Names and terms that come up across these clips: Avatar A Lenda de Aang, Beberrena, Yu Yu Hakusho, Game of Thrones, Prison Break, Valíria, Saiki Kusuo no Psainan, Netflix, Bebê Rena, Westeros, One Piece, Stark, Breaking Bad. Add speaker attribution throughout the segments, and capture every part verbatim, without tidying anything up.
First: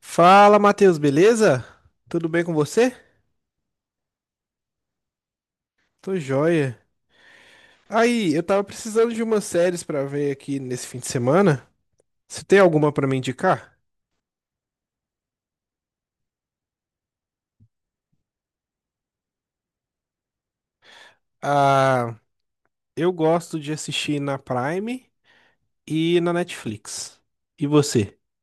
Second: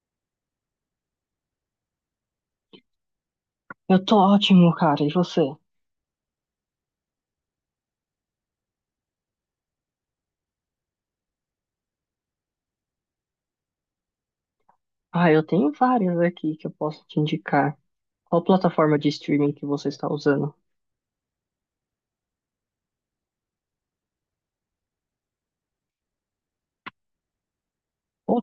Speaker 1: Fala, Matheus, beleza? Tudo bem com você?
Speaker 2: Eu tô ótimo, cara. E você?
Speaker 1: Tô joia. Aí, eu tava precisando de umas séries pra ver aqui nesse fim de semana. Você tem alguma pra me indicar?
Speaker 2: Ah, eu tenho várias aqui que eu posso te indicar. Qual plataforma de streaming que você está usando?
Speaker 1: Ah, eu gosto de assistir na Prime e na Netflix. E você?
Speaker 2: O-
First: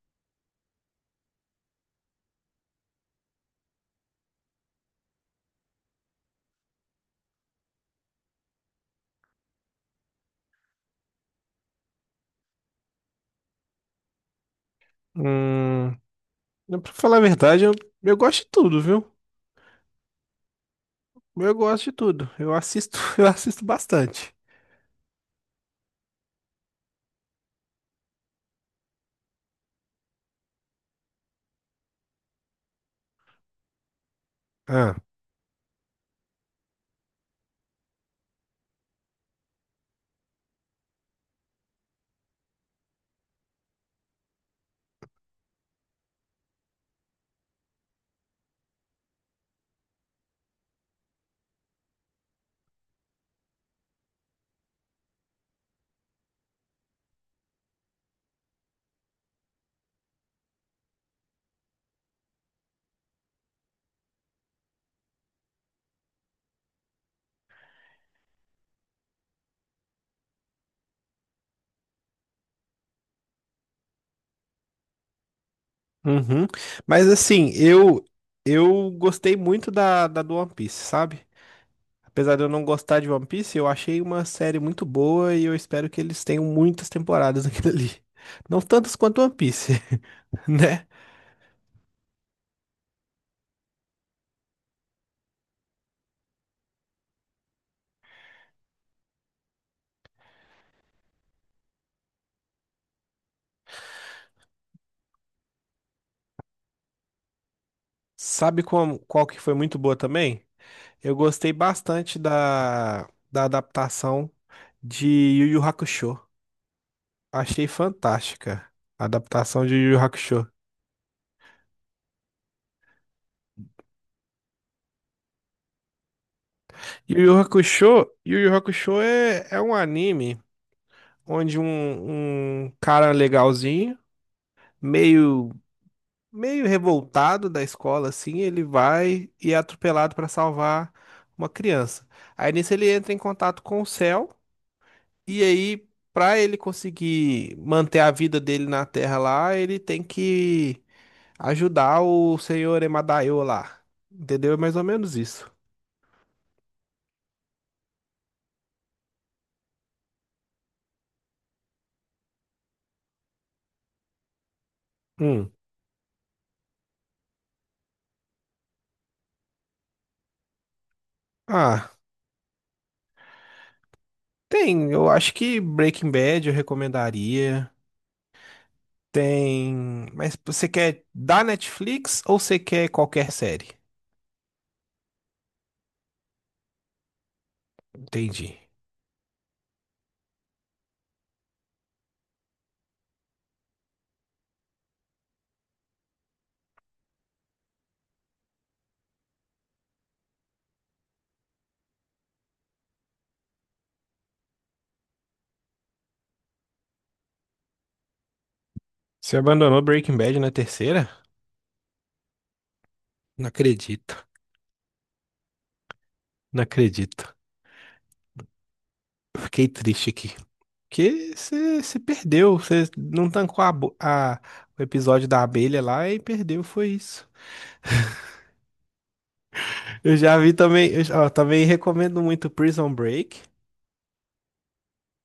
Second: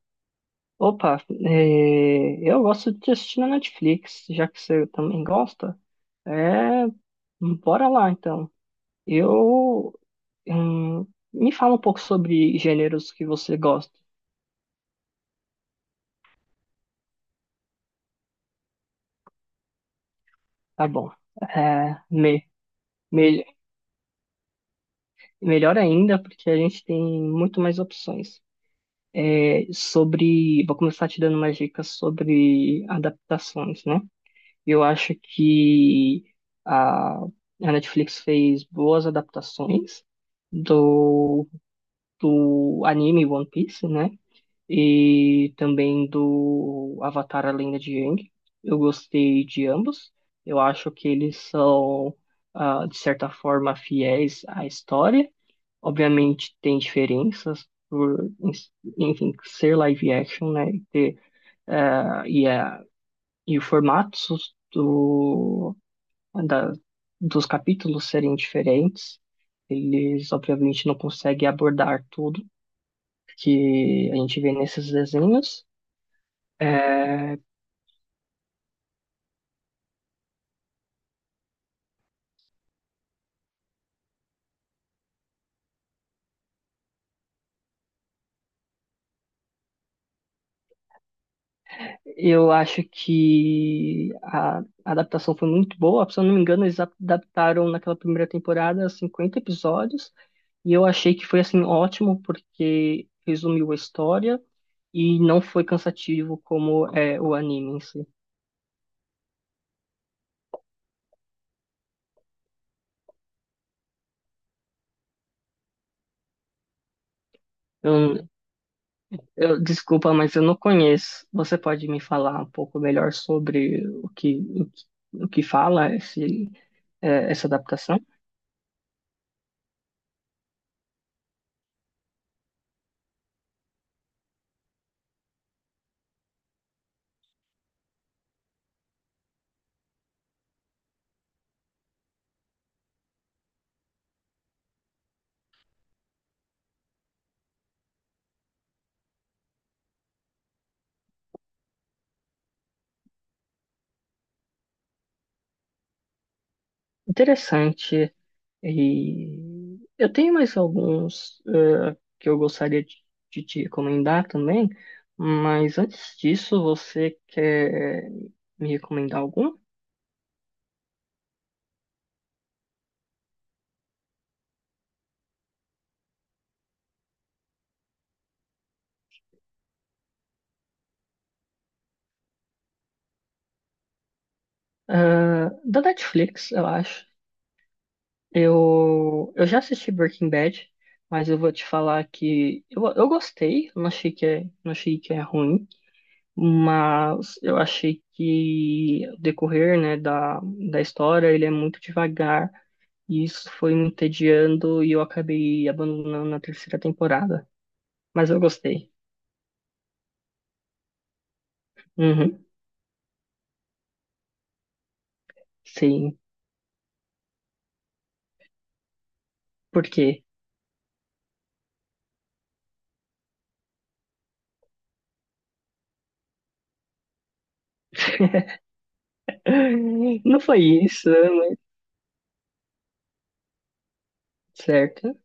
Speaker 2: Opa, é, eu gosto de assistir na Netflix, já que você também gosta. É, Bora lá então. Eu, hum, Me fala um pouco sobre gêneros que você gosta.
Speaker 1: Hum, pra falar a verdade, eu, eu gosto de tudo, viu?
Speaker 2: Tá bom.
Speaker 1: Eu gosto de
Speaker 2: É,
Speaker 1: tudo.
Speaker 2: me-
Speaker 1: Eu assisto, eu
Speaker 2: me-
Speaker 1: assisto bastante.
Speaker 2: Melhor ainda, porque a gente tem muito mais opções. É, sobre. Vou começar te dando umas dicas sobre adaptações, né? Eu
Speaker 1: Ah,
Speaker 2: acho que a, a Netflix fez boas adaptações do, do anime One Piece, né? E também do Avatar A Lenda de Aang. Eu gostei de ambos. Eu acho que eles são, ah, de certa forma, fiéis à história. Obviamente tem diferenças por, ens- enfim, ser live action, né? E, ter, eh, e, a e o formato do, da, dos capítulos serem diferentes. Eles, obviamente, não conseguem abordar tudo que a gente vê nesses desenhos.
Speaker 1: uhum. Mas
Speaker 2: Eh,
Speaker 1: assim, eu eu gostei muito da, da do One Piece, sabe? Apesar de eu não gostar de One Piece, eu achei uma série muito boa e eu espero que eles tenham muitas temporadas naquilo ali. Não tantas quanto One Piece, né?
Speaker 2: eu acho que a a adaptação foi muito boa. Se eu não me engano, eles adaptaram naquela primeira temporada cinquenta episódios. E eu achei que foi assim ótimo porque resumiu a história e não foi cansativo como é o anime em si.
Speaker 1: Sabe como, qual que foi muito boa também? Eu gostei bastante da, da adaptação de Yu Yu Hakusho. Achei
Speaker 2: Eu,
Speaker 1: fantástica a
Speaker 2: eu-
Speaker 1: adaptação de Yu Yu
Speaker 2: Desculpa, mas eu
Speaker 1: Hakusho.
Speaker 2: não conheço. Você pode me falar um pouco melhor sobre o que o, que- o que fala esse,
Speaker 1: Yu
Speaker 2: é,
Speaker 1: Yu
Speaker 2: essa adaptação?
Speaker 1: Hakusho, Yu Yu Hakusho é, é um anime onde um, um cara legalzinho, meio meio revoltado da escola, assim, ele vai e é atropelado para salvar uma criança. Aí nisso ele entra em contato com o céu, e aí, para ele conseguir manter a vida dele na Terra lá, ele tem que ajudar o senhor Emadaio lá. Entendeu? É mais ou menos isso.
Speaker 2: Interessante. E eu tenho mais alguns é, que eu gostaria de, de te recomendar também,
Speaker 1: Hum.
Speaker 2: mas antes disso, você quer me recomendar algum?
Speaker 1: Ah, tem. Eu acho que Breaking Bad eu recomendaria. Tem. Mas você quer da Netflix ou você quer qualquer série?
Speaker 2: Ah, da Netflix, eu acho.
Speaker 1: Entendi.
Speaker 2: Eu, eu já assisti Breaking Bad, mas eu vou te falar que eu, eu gostei, não achei que é, não achei que é ruim, mas eu achei que o decorrer, né, da, da história, ele é muito devagar, e isso foi me entediando e eu acabei abandonando na terceira temporada. Mas eu gostei.
Speaker 1: Você abandonou Breaking Bad na terceira?
Speaker 2: Uhum,
Speaker 1: Não acredito,
Speaker 2: sim.
Speaker 1: não acredito. Fiquei
Speaker 2: Por quê?
Speaker 1: triste aqui. Porque você você perdeu, você não tancou a, bo- a- o episódio da abelha lá e perdeu, foi isso. Eu já
Speaker 2: Não
Speaker 1: vi
Speaker 2: foi
Speaker 1: também, eu,
Speaker 2: isso,
Speaker 1: já- ó,
Speaker 2: né?
Speaker 1: também recomendo muito Prison Break
Speaker 2: Certo.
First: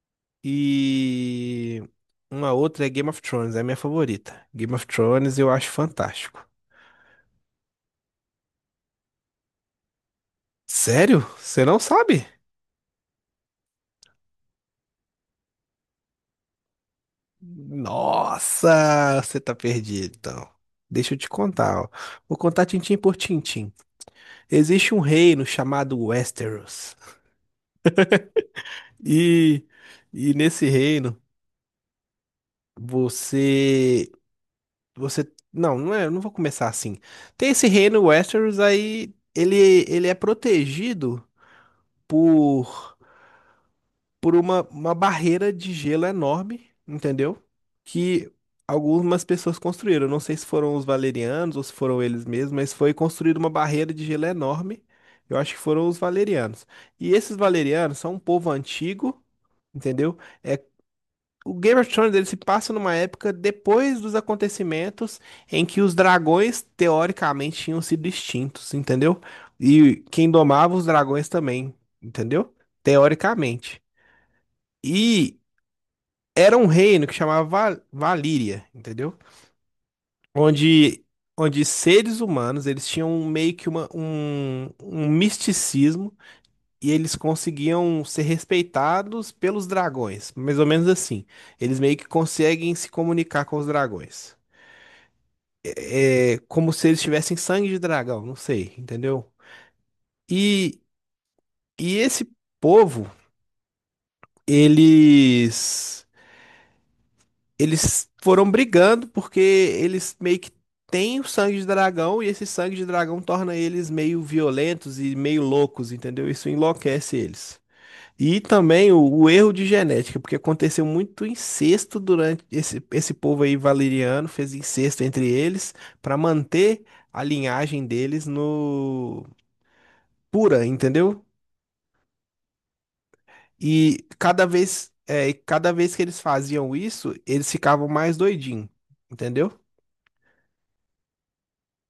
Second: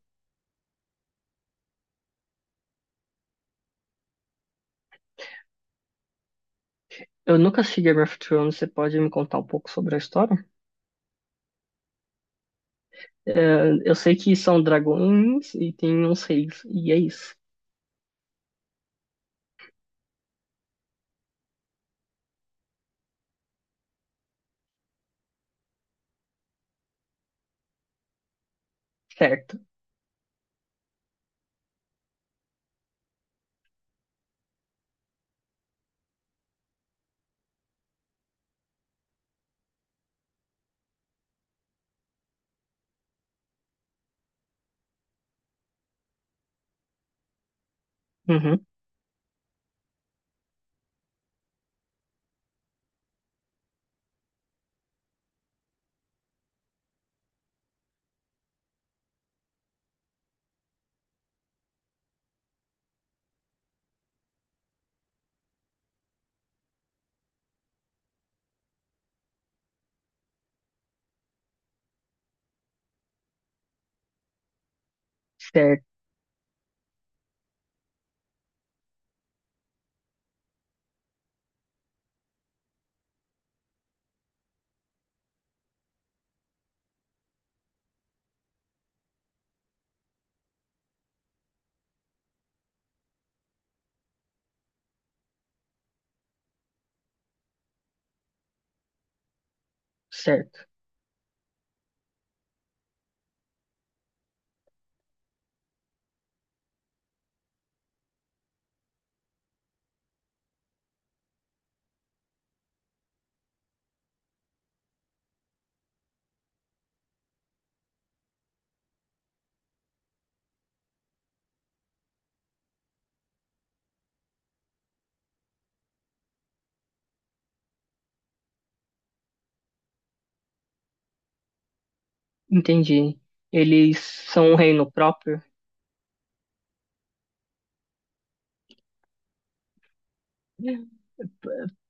Speaker 1: e uma outra é Game of Thrones, é a minha favorita. Game of Thrones eu acho fantástico.
Speaker 2: Eu nunca assisti Game of Thrones, você pode me contar um pouco sobre a história?
Speaker 1: Sério? Você não sabe?
Speaker 2: Eh, Eu sei que são dragões e tem uns reis, e é isso.
Speaker 1: Nossa, você tá perdido, então. Deixa eu te contar, ó. Vou contar tintim por tintim. Existe um reino chamado Westeros.
Speaker 2: Certo.
Speaker 1: E, e nesse reino, você, você, não, não é, eu não vou começar assim. Tem esse reino Westeros aí, ele, ele é protegido por por uma, uma barreira de gelo enorme, entendeu? Que
Speaker 2: Uhum.
Speaker 1: algumas pessoas construíram. Não sei se foram os valerianos ou se foram eles mesmos, mas foi construída uma barreira de gelo enorme. Eu acho que foram os valerianos. E esses valerianos são um povo antigo, entendeu? É, o Game of Thrones ele se passa numa época depois dos acontecimentos em que os dragões, teoricamente, tinham sido extintos, entendeu? E quem domava os dragões também, entendeu? Teoricamente. E
Speaker 2: Certo,
Speaker 1: era um reino que chamava Va- Valíria, entendeu? Onde, onde seres humanos, eles tinham meio que uma, um, um misticismo e eles conseguiam ser respeitados pelos dragões, mais ou menos assim. Eles meio que conseguem se comunicar com os dragões. É como se eles tivessem sangue de dragão, não sei, entendeu?
Speaker 2: certo.
Speaker 1: E, e esse povo, eles Eles foram brigando porque eles meio que têm o sangue de dragão e esse sangue de dragão torna eles meio violentos e meio loucos, entendeu? Isso enlouquece eles. E também o, o erro de genética, porque aconteceu muito incesto durante esse, esse povo aí valeriano, fez incesto entre eles para manter a linhagem deles no pura, entendeu?
Speaker 2: Entendi. Eles
Speaker 1: E cada
Speaker 2: são um reino
Speaker 1: vez, é,
Speaker 2: próprio?
Speaker 1: cada vez que eles faziam isso, eles ficavam mais doidinhos, entendeu?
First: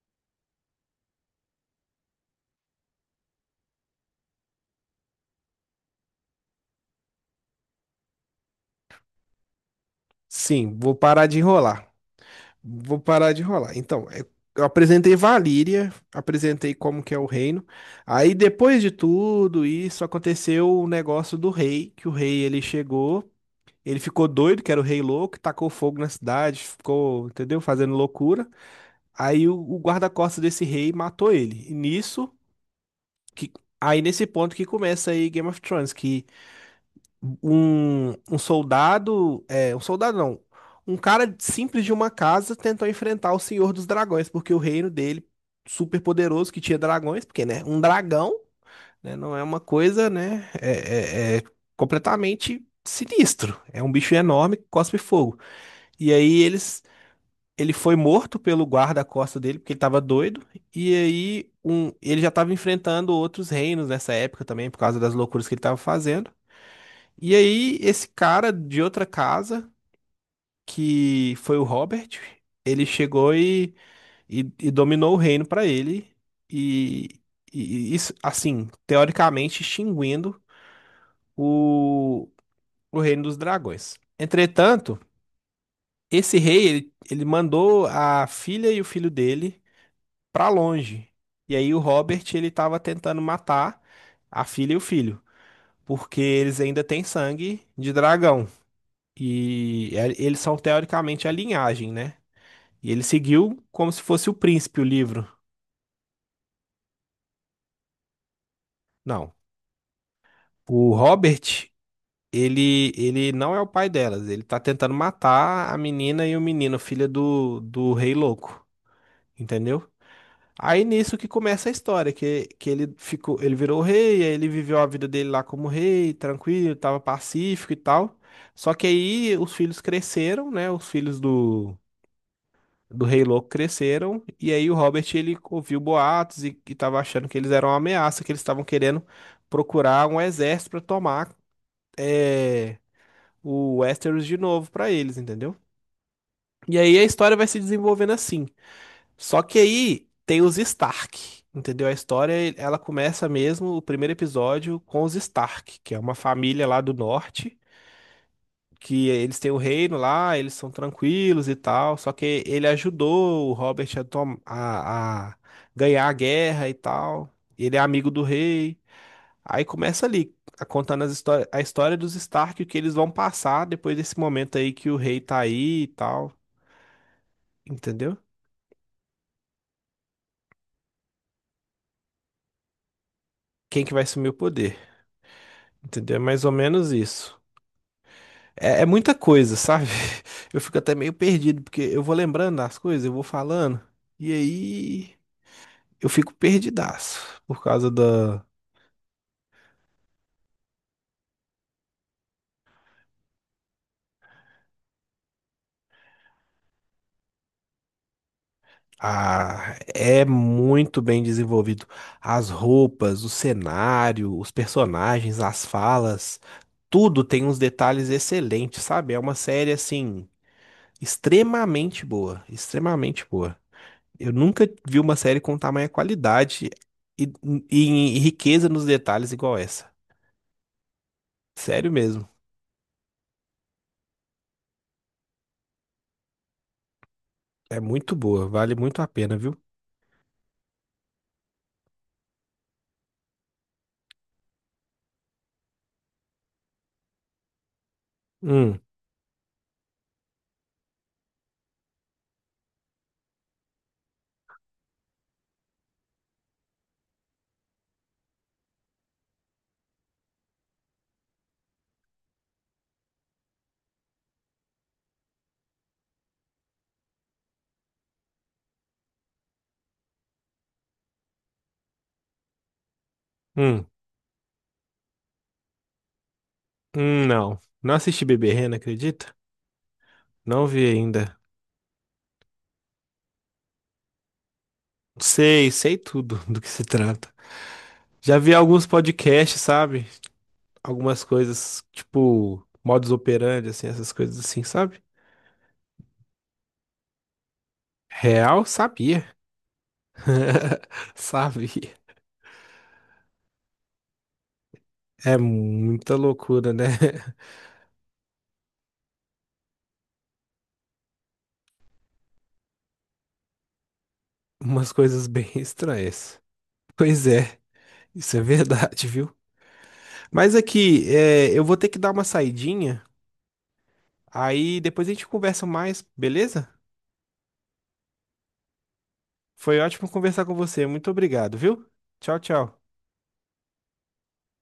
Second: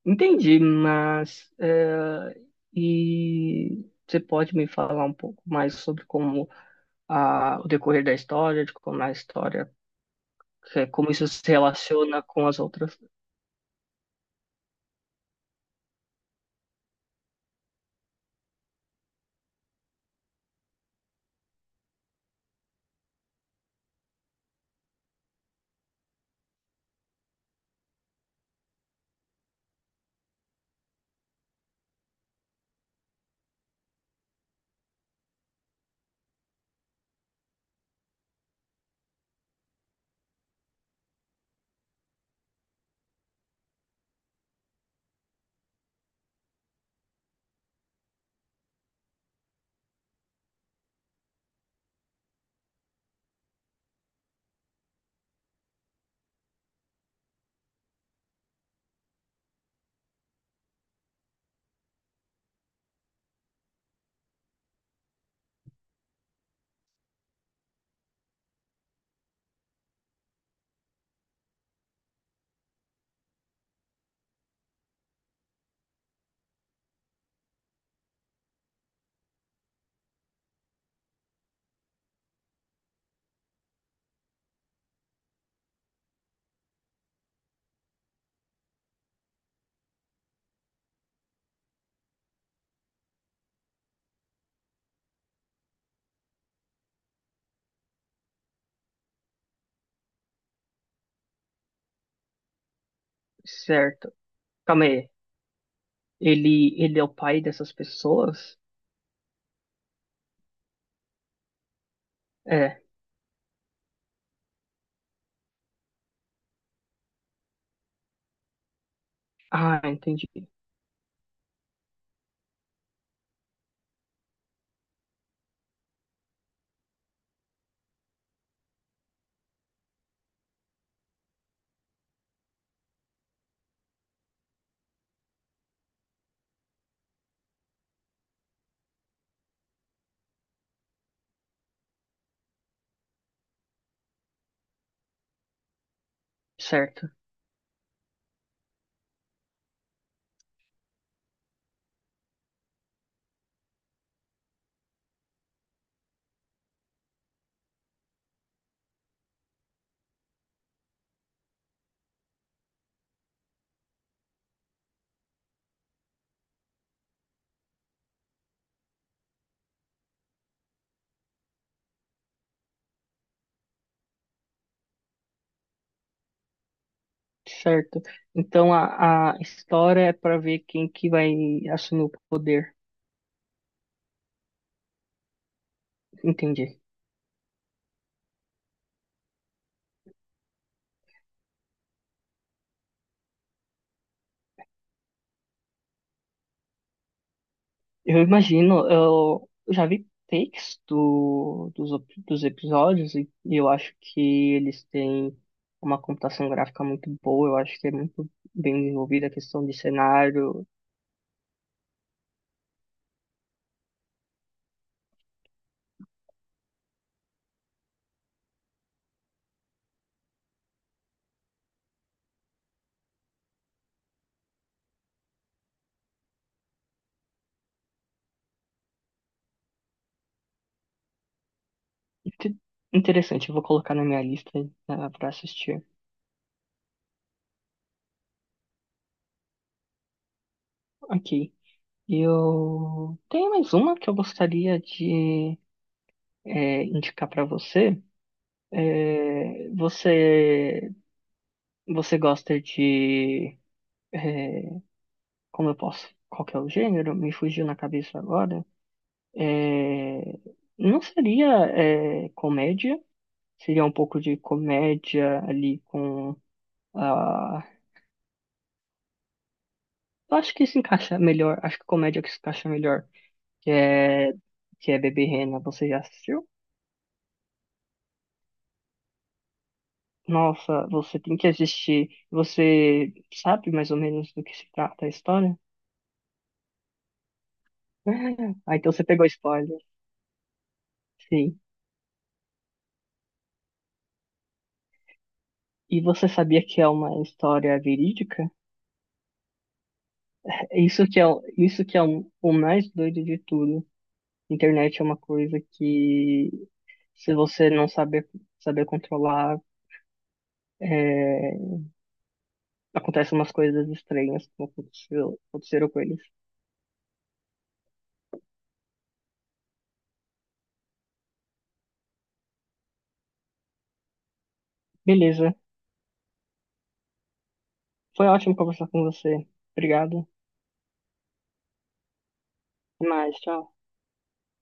Speaker 2: Entendi, mas eh, e você pode me falar um pouco mais sobre como a, o decorrer da história, de como a história,
Speaker 1: Sim,
Speaker 2: eh,
Speaker 1: vou
Speaker 2: como
Speaker 1: parar
Speaker 2: isso
Speaker 1: de
Speaker 2: se
Speaker 1: enrolar.
Speaker 2: relaciona com as outras?
Speaker 1: Vou parar de enrolar. Então, é- eu apresentei Valíria, apresentei como que é o reino. Aí, depois de tudo isso, aconteceu o negócio do rei, que o rei, ele chegou, ele ficou doido, que era o rei louco, tacou fogo na cidade, ficou, entendeu? Fazendo loucura. Aí, o, o guarda-costas desse rei matou ele. E nisso, que, aí nesse ponto que começa aí Game of Thrones, que um, um soldado, é, um soldado não, um cara simples de uma casa tentou enfrentar o Senhor dos Dragões, porque o reino dele, super poderoso, que tinha dragões, porque, né, um dragão, né, não é uma coisa, né, é, é- é completamente sinistro. É um bicho enorme que cospe fogo. E aí eles... Ele foi morto pelo guarda-costa dele, porque ele tava doido. E aí, um, ele já tava enfrentando outros reinos nessa época também, por causa das loucuras que ele tava fazendo. E aí, esse cara de outra casa, que foi o Robert, ele chegou e, e, e dominou o reino para ele. E, e e isso, assim, teoricamente extinguindo o, o reino dos dragões. Entretanto, esse rei, ele, ele mandou a filha e o filho dele para longe. E aí o Robert, ele tava tentando matar a filha e o filho, porque eles ainda têm sangue de dragão. E é- eles são teoricamente a linhagem, né? E ele seguiu como se
Speaker 2: Certo.
Speaker 1: fosse o príncipe o
Speaker 2: Calma aí.
Speaker 1: livro.
Speaker 2: Ele, ele é o pai dessas pessoas?
Speaker 1: Não. O Robert,
Speaker 2: É.
Speaker 1: ele, ele não é o pai delas. Ele tá tentando matar a menina e o menino, filha do, do rei louco.
Speaker 2: Ah,
Speaker 1: Entendeu?
Speaker 2: entendi.
Speaker 1: Aí nisso que começa a história, que, que ele ficou, ele virou rei, aí ele viveu a vida dele lá como rei, tranquilo, tava pacífico e tal. Só que aí os filhos cresceram, né? Os filhos do do Rei Louco cresceram, e aí o Robert ele ouviu boatos e, e tava achando que eles eram uma ameaça, que eles estavam querendo procurar um exército para tomar é, o Westeros de novo para eles, entendeu? E aí a
Speaker 2: Certo,
Speaker 1: história vai se desenvolvendo assim. Só que aí tem os Stark, entendeu? A história ela começa mesmo, o primeiro episódio, com os Stark, que é uma família lá do norte que eles têm o reino lá, eles são tranquilos e tal. Só que ele ajudou o Robert a, tom- a- a ganhar a guerra e tal. Ele é amigo do rei. Aí começa ali, a- contando as histó- a história dos Stark, o que eles vão passar depois desse momento aí que o rei tá aí e tal.
Speaker 2: certo.
Speaker 1: Entendeu?
Speaker 2: Então a, a história é para ver quem que vai assumir o poder.
Speaker 1: Quem que vai assumir o poder? Entendeu? É mais ou
Speaker 2: Entendi.
Speaker 1: menos isso. É, é muita coisa, sabe? Eu fico até meio perdido, porque eu vou lembrando das coisas, eu vou falando. E aí. Eu fico perdidaço por causa
Speaker 2: Eu
Speaker 1: da.
Speaker 2: imagino, eu já vi takes do, dos, op- dos episódios e, e eu acho que eles têm uma computação gráfica muito boa, eu acho que é muito bem desenvolvida a questão de
Speaker 1: Ah, é
Speaker 2: cenário.
Speaker 1: muito bem desenvolvido. As roupas, o cenário, os personagens, as falas, tudo tem uns detalhes excelentes, sabe? É uma série assim, extremamente boa, extremamente boa. Eu nunca vi uma série com tamanha qualidade e, e e riqueza nos detalhes igual essa. Sério mesmo.
Speaker 2: Inte- Interessante, eu vou colocar na minha lista, para assistir.
Speaker 1: É muito boa, vale muito a pena, viu?
Speaker 2: Ok. Eu tenho mais uma que eu gostaria de é, indicar para você.
Speaker 1: Hum,
Speaker 2: É, você você gosta de é, como eu posso? Qual que é o gênero? Me fugiu na cabeça agora. É, não seria é, comédia? Seria um pouco de comédia ali com a. Eu acho que se encaixa melhor. Acho que comédia que se encaixa melhor. Que
Speaker 1: hum,
Speaker 2: é que é Bebê Rena. Você já assistiu?
Speaker 1: hum, não. Não assisti Beberrena, acredita? Não vi
Speaker 2: Nossa, você
Speaker 1: ainda.
Speaker 2: tem que assistir. Você sabe mais ou menos do que se trata a história?
Speaker 1: Sei, sei tudo do que se trata. Já vi
Speaker 2: Ah,
Speaker 1: alguns
Speaker 2: então você pegou
Speaker 1: podcasts,
Speaker 2: spoiler.
Speaker 1: sabe? Algumas
Speaker 2: Sim.
Speaker 1: coisas, tipo, modus operandi, assim, essas coisas assim, sabe?
Speaker 2: E você sabia que é uma história verídica?
Speaker 1: Real, sabia.
Speaker 2: Isso que é, o- isso
Speaker 1: Sabia.
Speaker 2: que é o, o mais doido de tudo. Internet é uma
Speaker 1: É
Speaker 2: coisa
Speaker 1: muita
Speaker 2: que,
Speaker 1: loucura, né?
Speaker 2: se você não saber, saber controlar, é, acontecem umas coisas estranhas, como
Speaker 1: Umas coisas
Speaker 2: aconteceu,
Speaker 1: bem
Speaker 2: aconteceram com eles.
Speaker 1: estranhas. Pois é, isso é verdade, viu? Mas aqui, é, eu vou ter que dar uma saidinha. Aí depois a gente
Speaker 2: Beleza.
Speaker 1: conversa mais, beleza?
Speaker 2: Foi ótimo conversar com você.
Speaker 1: Foi ótimo
Speaker 2: Obrigado.
Speaker 1: conversar com você. Muito obrigado, viu? Tchau, tchau.
Speaker 2: Até mais. Tchau.